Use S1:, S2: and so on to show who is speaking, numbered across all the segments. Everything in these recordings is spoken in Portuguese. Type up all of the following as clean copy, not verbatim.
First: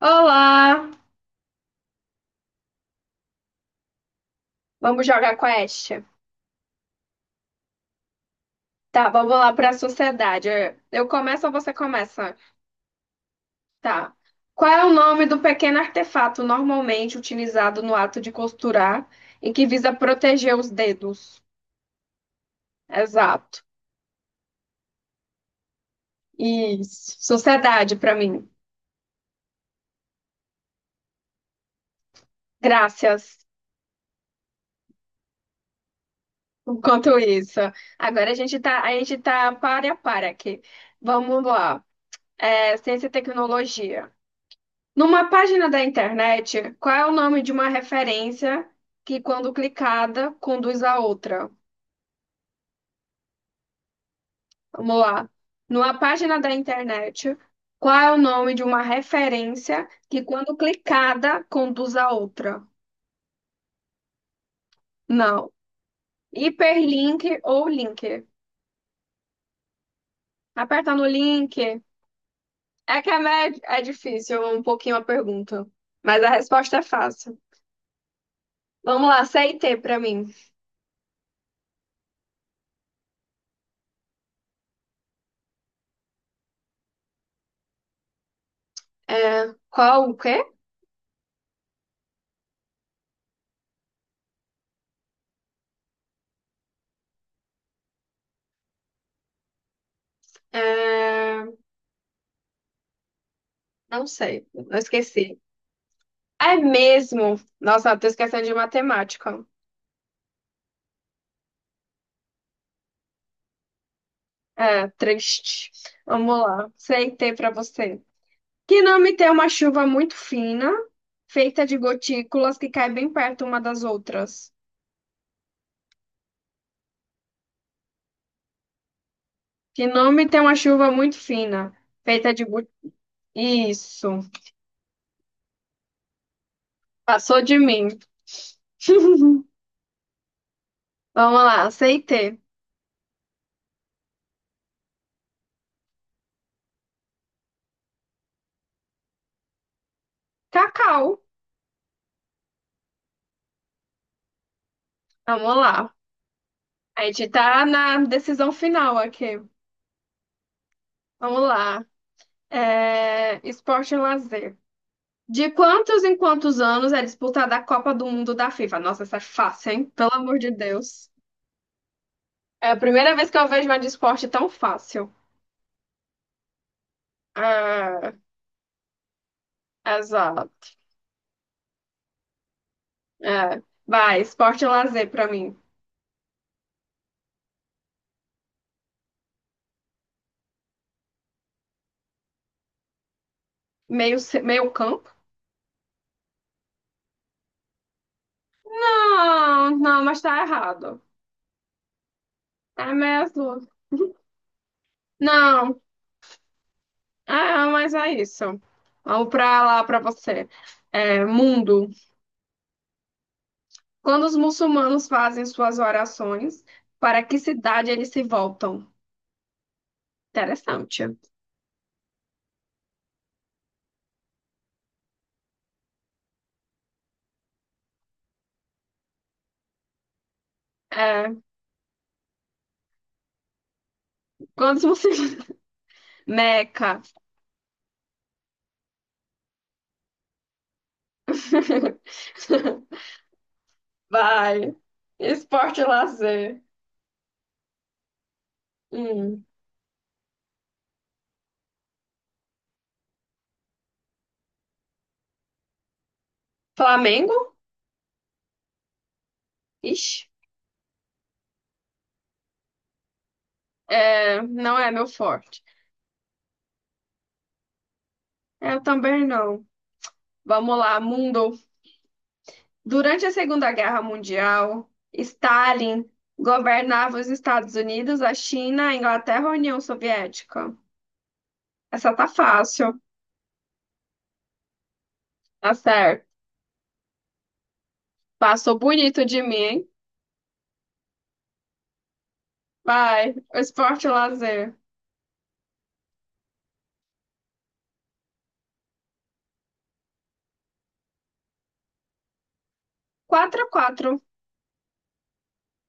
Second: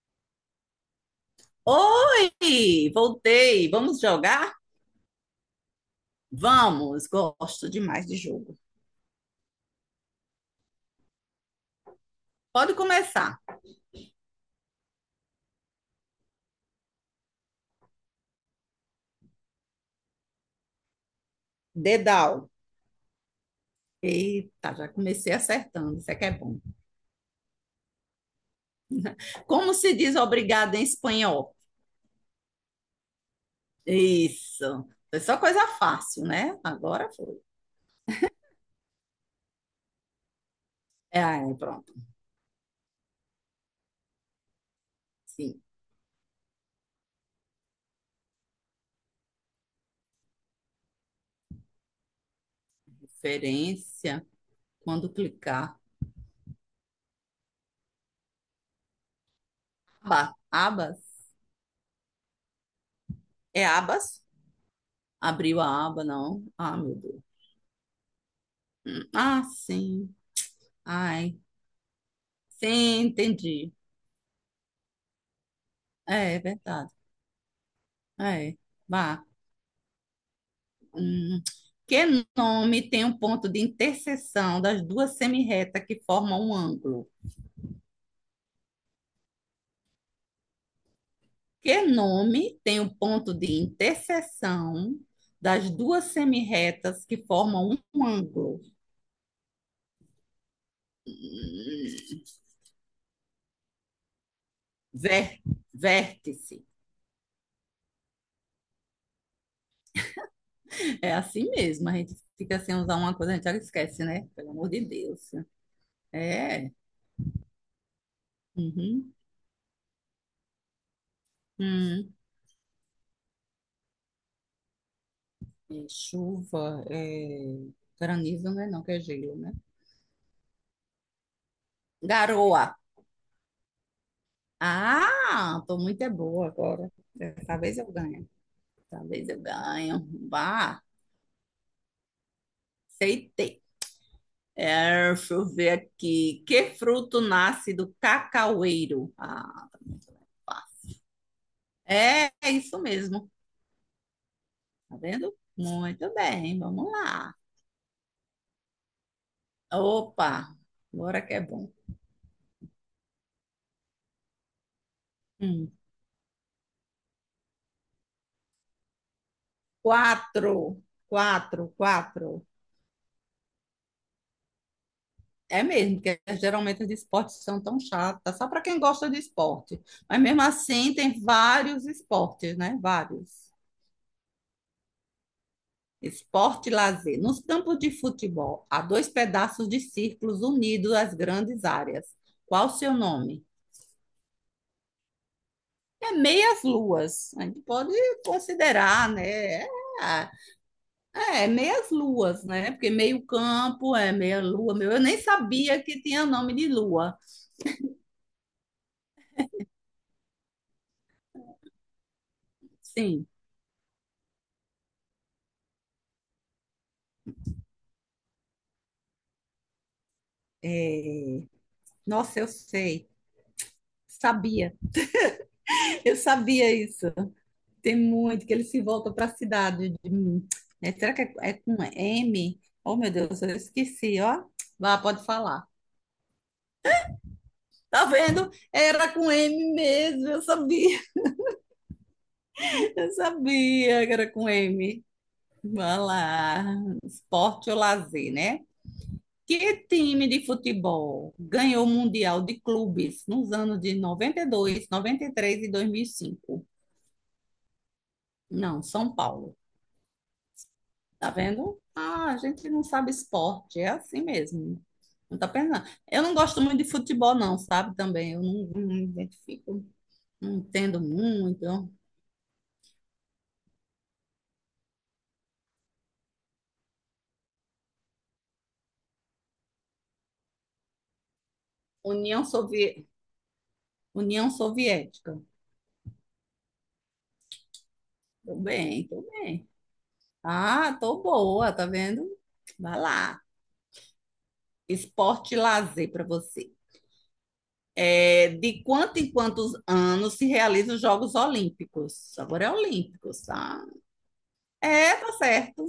S1: Olá!
S2: Oi, voltei. Vamos jogar?
S1: Vamos jogar quest?
S2: Vamos, gosto demais de jogo.
S1: Tá, vamos lá para a sociedade. Eu começo ou você começa?
S2: Pode começar.
S1: Tá. Qual é o nome do pequeno artefato normalmente utilizado no ato de costurar e que visa proteger os dedos?
S2: Dedal.
S1: Exato.
S2: Eita, já comecei acertando, isso é que é bom.
S1: Isso. Sociedade para mim.
S2: Como se diz obrigado em espanhol?
S1: Graças.
S2: Isso. Foi só coisa fácil, né? Agora
S1: Enquanto
S2: foi.
S1: isso, agora a gente tá pare a par aqui.
S2: É,
S1: Vamos
S2: aí,
S1: lá.
S2: pronto.
S1: É, ciência e tecnologia. Numa
S2: Sim,
S1: página da internet, qual é o nome de uma referência que, quando clicada, conduz a outra?
S2: referência.
S1: Vamos
S2: Quando
S1: lá.
S2: clicar.
S1: Numa página da internet, qual é o nome de uma referência que,
S2: Aba,
S1: quando
S2: abas.
S1: clicada, conduz a outra?
S2: É abas?
S1: Não.
S2: Abriu a aba, não. Ah, meu Deus.
S1: Hiperlink ou link?
S2: Hum. Ah, sim.
S1: Aperta no
S2: Ai.
S1: link. É
S2: Sim,
S1: que é, med-
S2: entendi.
S1: é difícil um pouquinho a pergunta, mas a
S2: É
S1: resposta é
S2: verdade.
S1: fácil.
S2: É,
S1: Vamos lá,
S2: vá.
S1: C e T pra mim.
S2: Hum, que nome tem um ponto de interseção das duas semirretas que formam um ângulo?
S1: É, qual o quê?
S2: Que nome tem um ponto de interseção das duas semirretas que formam um ângulo?
S1: É,
S2: Hum,
S1: não sei, eu esqueci.
S2: Vé,
S1: É
S2: vértice.
S1: mesmo. Nossa, tô esquecendo de matemática.
S2: É assim mesmo, a gente fica sem usar uma coisa, a gente já esquece, né? Pelo amor de
S1: É,
S2: Deus.
S1: triste. Vamos lá.
S2: É.
S1: Aceitei pra você. Que
S2: Uhum.
S1: nome tem uma chuva muito fina, feita de
S2: Hum.
S1: gotículas que caem bem perto uma das outras?
S2: É chuva, é granizo, né? Não, que é gelo, né?
S1: Que nome tem uma chuva muito fina, feita de...
S2: Garoa.
S1: go- Isso.
S2: Ah, tô muito é boa agora.
S1: Passou
S2: Dessa
S1: de
S2: vez
S1: mim.
S2: eu ganho. Dessa vez eu ganho. Bah,
S1: Vamos lá, aceitei.
S2: aceitei. É, deixa eu ver aqui. Que fruto nasce do cacaueiro? Ah, tá muito bem. Fácil.
S1: Cacau.
S2: É, é isso mesmo. Tá vendo?
S1: Vamos lá.
S2: Muito bem, vamos
S1: A gente
S2: lá.
S1: tá na decisão final aqui.
S2: Opa, agora que é
S1: Vamos
S2: bom.
S1: lá. É, esporte e lazer. De
S2: Hum,
S1: quantos em quantos anos é disputada a Copa do Mundo da FIFA? Nossa, essa é fácil, hein? Pelo amor de
S2: quatro,
S1: Deus.
S2: quatro, quatro.
S1: É a primeira vez que eu vejo uma de esporte tão fácil.
S2: É mesmo, porque geralmente os de esporte são tão
S1: Ah,
S2: chatas, só para quem gosta de esporte. Mas mesmo
S1: exato.
S2: assim, tem vários esportes, né? Vários.
S1: É. Vai, esporte e lazer pra mim.
S2: Esporte e lazer. Nos campos de futebol, há dois pedaços de círculos unidos às grandes áreas. Qual o seu nome?
S1: Meio campo?
S2: É meias luas. A gente pode considerar, né? É,
S1: Não, mas tá errado.
S2: é meias luas, né?
S1: É
S2: Porque meio
S1: mesmo?
S2: campo é meia lua. Meu, eu nem
S1: Não.
S2: sabia que tinha nome de lua.
S1: Ah, mas é isso. Vamos pra lá, pra você. É, mundo.
S2: Sim.
S1: Quando os muçulmanos fazem suas orações, para que cidade eles se voltam? Interessante.
S2: é, Nossa, eu sei. Sabia, eu sabia isso. Tem muito que ele se volta para a cidade. Né? Será que
S1: É,
S2: é, é com M? Oh, meu Deus, eu esqueci, ó.
S1: quantos
S2: Vá, pode
S1: você.
S2: falar.
S1: Meca.
S2: Tá vendo? Era com M mesmo, eu sabia. Eu sabia que era com
S1: Vai.
S2: M.
S1: Esporte e
S2: Vá
S1: lazer.
S2: lá. Esporte ou lazer, né?
S1: Hum.
S2: Que time de futebol ganhou o Mundial de Clubes nos anos de 92, 93 e 2005?
S1: Flamengo?
S2: Não, São Paulo.
S1: Ixi.
S2: Tá vendo? Ah, a gente não sabe esporte, é assim
S1: É, não
S2: mesmo.
S1: é meu
S2: Não tá
S1: forte.
S2: pensando. Eu não gosto muito de futebol, não, sabe? Também, eu não,
S1: Eu
S2: não me
S1: também não.
S2: identifico, não
S1: Vamos lá,
S2: entendo
S1: mundo.
S2: muito.
S1: Durante a Segunda Guerra Mundial, Stalin governava os Estados Unidos, a China, a Inglaterra ou a União Soviética? Essa tá
S2: União
S1: fácil.
S2: Soviética. União Soviética.
S1: Tá certo.
S2: Tô
S1: Passou
S2: bem, tô
S1: bonito de mim,
S2: bem.
S1: hein?
S2: Ah, tô boa, tá vendo? Vai
S1: Vai.
S2: lá.
S1: Esporte e lazer.
S2: Esporte e lazer para você. É, de quanto em quantos anos se realizam os Jogos Olímpicos? Agora é Olímpicos,
S1: Quatro, x
S2: tá?
S1: 4.
S2: É, tá certo.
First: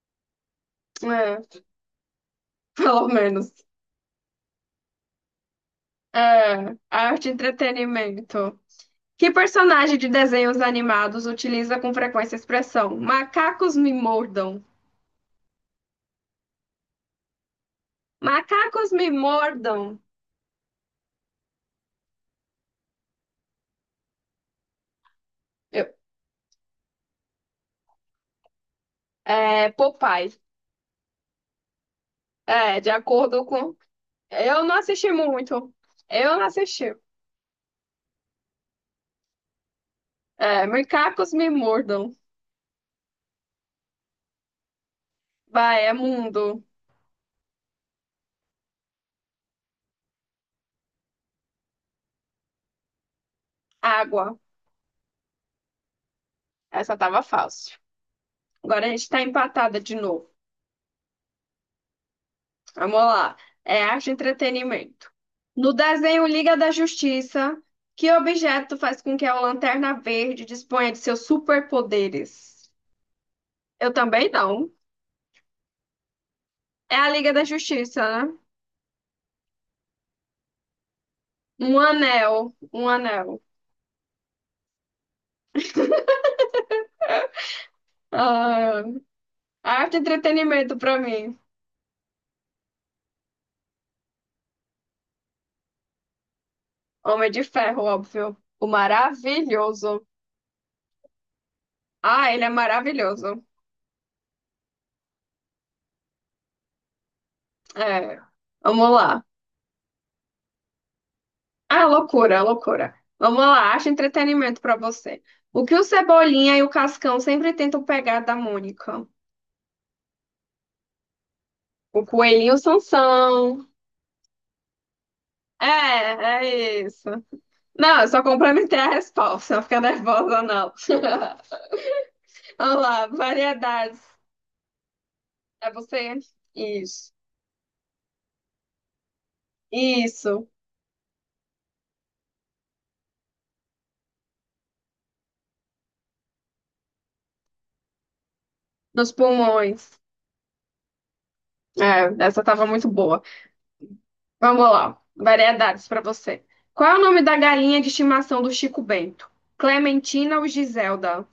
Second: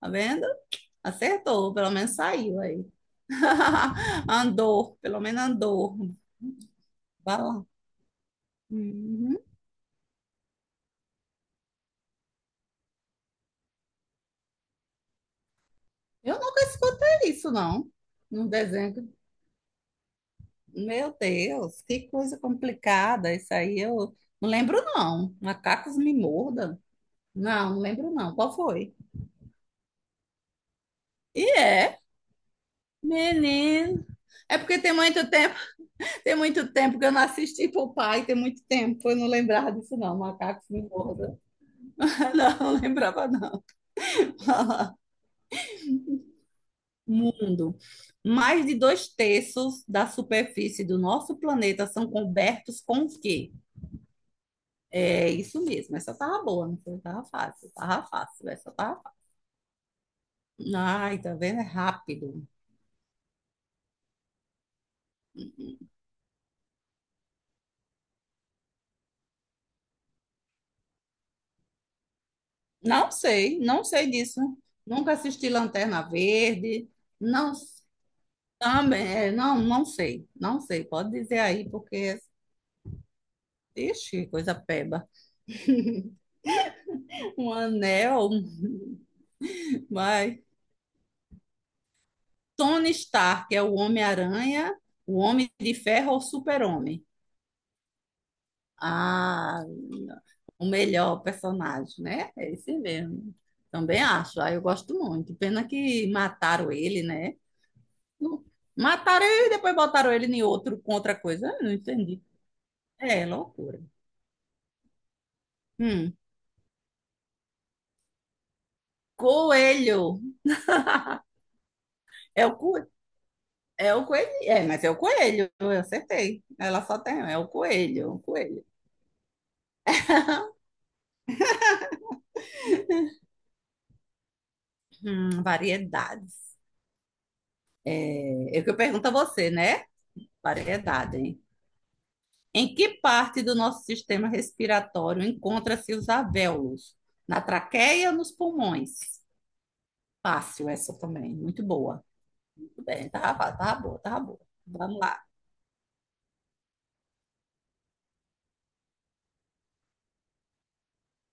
S2: Tá vendo? Acertou, pelo menos saiu aí.
S1: Pelo menos.
S2: Andor, pelo menos andor.
S1: É, arte e
S2: Vai lá.
S1: entretenimento. Que
S2: Uhum.
S1: personagem de desenhos animados utiliza com frequência a expressão macacos me mordam?
S2: Eu nunca escutei isso, não. Num
S1: Macacos
S2: desenho.
S1: me
S2: que-
S1: mordam.
S2: Meu Deus, que coisa complicada. Isso aí eu não lembro, não.
S1: Eu-
S2: Macacos me mordam. Não, não lembro, não. Qual foi?
S1: é, Popeye.
S2: E é,
S1: É, de acordo com.
S2: menino. É
S1: Eu não
S2: porque
S1: assisti muito.
S2: tem
S1: Eu não
S2: muito
S1: assisti.
S2: tempo que eu não assisti pro pai, tem muito tempo. Eu não lembrava disso, não.
S1: É,
S2: Macacos me
S1: macacos
S2: mordam.
S1: me mordam.
S2: Não, não lembrava, não.
S1: Vai, é mundo.
S2: Mundo. Mais de dois terços da superfície do nosso planeta são cobertos com o quê?
S1: Água.
S2: É isso mesmo. Essa tava boa, não
S1: Essa
S2: foi?
S1: tava
S2: Tava fácil,
S1: fácil.
S2: tava fácil. Essa
S1: Agora a
S2: tava
S1: gente tá
S2: fácil.
S1: empatada de novo.
S2: Ai, tá vendo? É rápido.
S1: Vamos lá. É arte e entretenimento. No desenho Liga da Justiça, que objeto faz com que a Lanterna Verde disponha de seus superpoderes?
S2: Não sei, não
S1: Eu
S2: sei
S1: também
S2: disso.
S1: não.
S2: Nunca assisti Lanterna Verde.
S1: É a Liga da
S2: Não,
S1: Justiça, né?
S2: também, não, não sei, não sei. Pode dizer aí,
S1: Um
S2: porque,
S1: anel. Um anel.
S2: ixi, coisa peba. Um anel,
S1: Ah, arte e
S2: vai.
S1: entretenimento pra mim.
S2: Tony Stark é o Homem-Aranha, o Homem de Ferro ou o Super-Homem?
S1: Homem de Ferro, óbvio. O
S2: Ah,
S1: maravilhoso.
S2: o melhor personagem, né?
S1: Ah, ele é
S2: É esse mesmo.
S1: maravilhoso.
S2: Também acho. Ah, eu gosto muito. Pena que mataram ele, né?
S1: É.
S2: Não-
S1: Vamos lá.
S2: Mataram ele e depois botaram ele em outro com outra coisa. Eu não
S1: Ah,
S2: entendi.
S1: loucura, loucura.
S2: É
S1: Vamos lá,
S2: loucura.
S1: acha entretenimento pra você. O que o
S2: Hum.
S1: Cebolinha e o Cascão sempre tentam pegar da Mônica?
S2: Coelho.
S1: O
S2: É
S1: coelhinho e
S2: o
S1: o
S2: co,
S1: Sansão.
S2: É o coelho. É, mas é o coelho.
S1: É,
S2: Eu acertei.
S1: é
S2: Ela só
S1: isso.
S2: tem. É o
S1: Não, eu
S2: coelho. O
S1: só
S2: coelho.
S1: complementei a resposta, não fica nervosa, não. Vamos lá, variedades. É você?
S2: Variedades.
S1: Isso.
S2: É o que eu pergunto a você, né?
S1: Isso.
S2: Variedade, hein? Em que parte do nosso sistema respiratório encontra-se os alvéolos? Na traqueia ou nos pulmões?
S1: Nos pulmões.
S2: Fácil essa também, muito boa.
S1: É, essa tava
S2: Muito
S1: muito
S2: bem,
S1: boa.
S2: tava, tava boa, tava boa.
S1: Vamos
S2: Vamos
S1: lá,
S2: lá.
S1: variedades pra você. Qual é o nome da galinha de estimação do Chico Bento? Clementina ou Giselda?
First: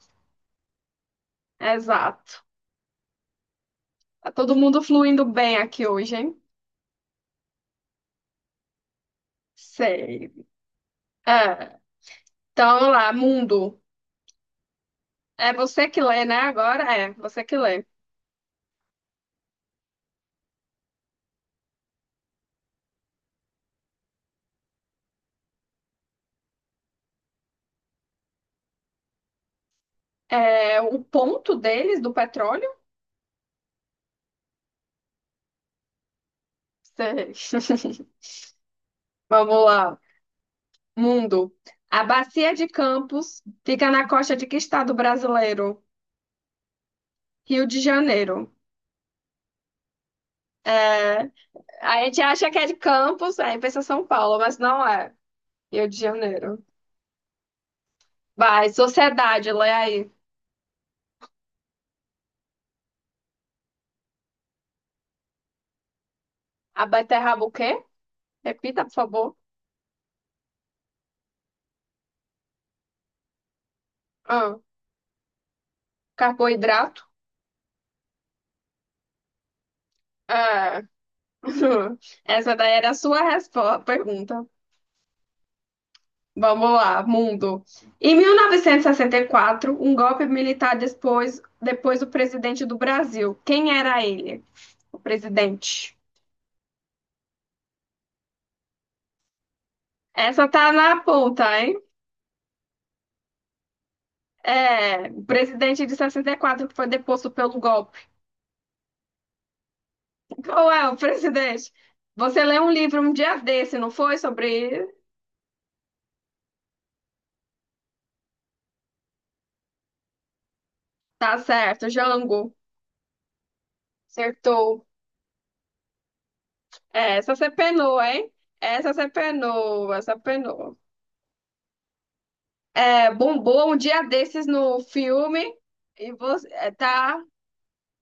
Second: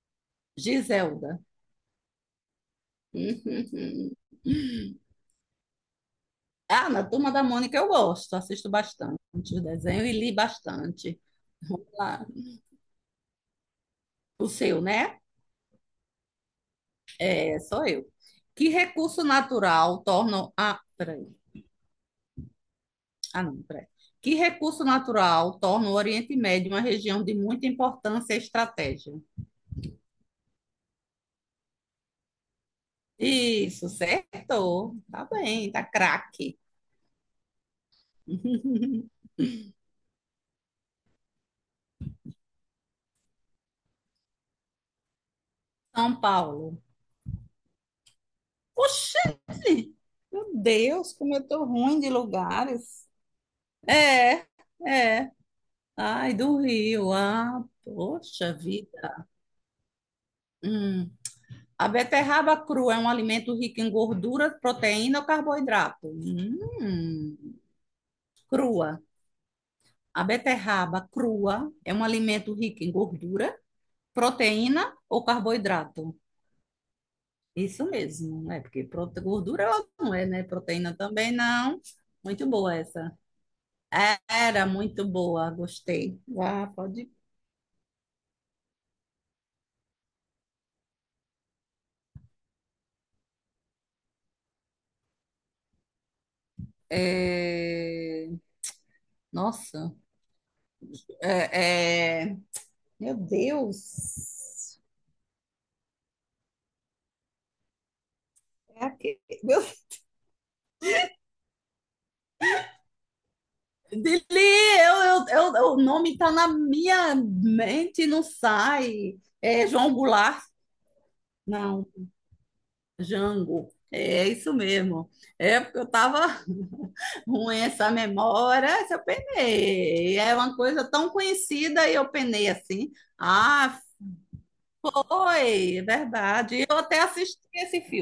S2: Giselda.
S1: Exato. Tá todo mundo fluindo bem aqui hoje, hein?
S2: Ah, na Turma da Mônica eu gosto, assisto bastante o desenho e
S1: Sei.
S2: li bastante.
S1: É,
S2: Vamos lá.
S1: então, vamos lá, mundo.
S2: O seu, né?
S1: É você que lê, né? Agora é, você que
S2: É,
S1: lê.
S2: sou eu. Que recurso natural torna a... peraí. Ah, não, peraí. Que recurso natural torna o Oriente Médio uma região de muita importância e estratégia?
S1: É o ponto deles do petróleo?
S2: Isso, certo. Tá bem, tá craque.
S1: Sei. Vamos lá. Mundo. A bacia de Campos fica na costa de que estado brasileiro?
S2: São Paulo.
S1: Rio de Janeiro.
S2: Oxi! Meu Deus, como eu tô ruim
S1: A
S2: de
S1: gente acha que é de
S2: lugares.
S1: Campos, aí pensa São Paulo,
S2: É,
S1: mas não é.
S2: é.
S1: Rio de
S2: Ai, do
S1: Janeiro.
S2: Rio. Ah, poxa
S1: Vai,
S2: vida.
S1: sociedade, lê aí.
S2: Hum. A beterraba crua é um alimento rico em gordura, proteína ou carboidrato?
S1: A
S2: Hum.
S1: beterraba o quê? Repita, por
S2: Crua.
S1: favor.
S2: A beterraba crua é um alimento rico em gordura,
S1: Ah.
S2: proteína ou carboidrato.
S1: Carboidrato?
S2: Isso mesmo, né? Porque gordura ela não é, né?
S1: Ah,
S2: Proteína também não. Muito
S1: essa daí
S2: boa
S1: era a
S2: essa.
S1: sua resposta, pergunta.
S2: Era muito boa, gostei. Ah,
S1: Vamos lá,
S2: pode.
S1: mundo. Em 1964, um golpe militar depois o presidente do Brasil. Quem era ele? O presidente.
S2: É, Nossa.
S1: Essa tá na ponta, hein?
S2: É, é, Meu Deus.
S1: É, o presidente de 64 que foi deposto pelo golpe.
S2: É aquele... Meu...
S1: Qual é o presidente? Você leu um livro um dia desse, não foi?
S2: Dili,
S1: Sobre.
S2: eu, o nome tá na minha mente, e não sai. É João Goulart?
S1: Tá
S2: Não.
S1: certo, Jango.
S2: Jango. É isso
S1: Acertou.
S2: mesmo. É porque eu tava
S1: Essa você
S2: ruim essa
S1: penou, hein?
S2: memória,
S1: Essa
S2: essa eu
S1: você penou,
S2: penei. E
S1: essa
S2: É uma
S1: penou.
S2: coisa tão conhecida e eu penei assim.
S1: É, bombou um
S2: Ah,
S1: dia desses no filme
S2: foi, é
S1: e você
S2: verdade. E
S1: é,
S2: eu até
S1: tá
S2: assisti esse filme.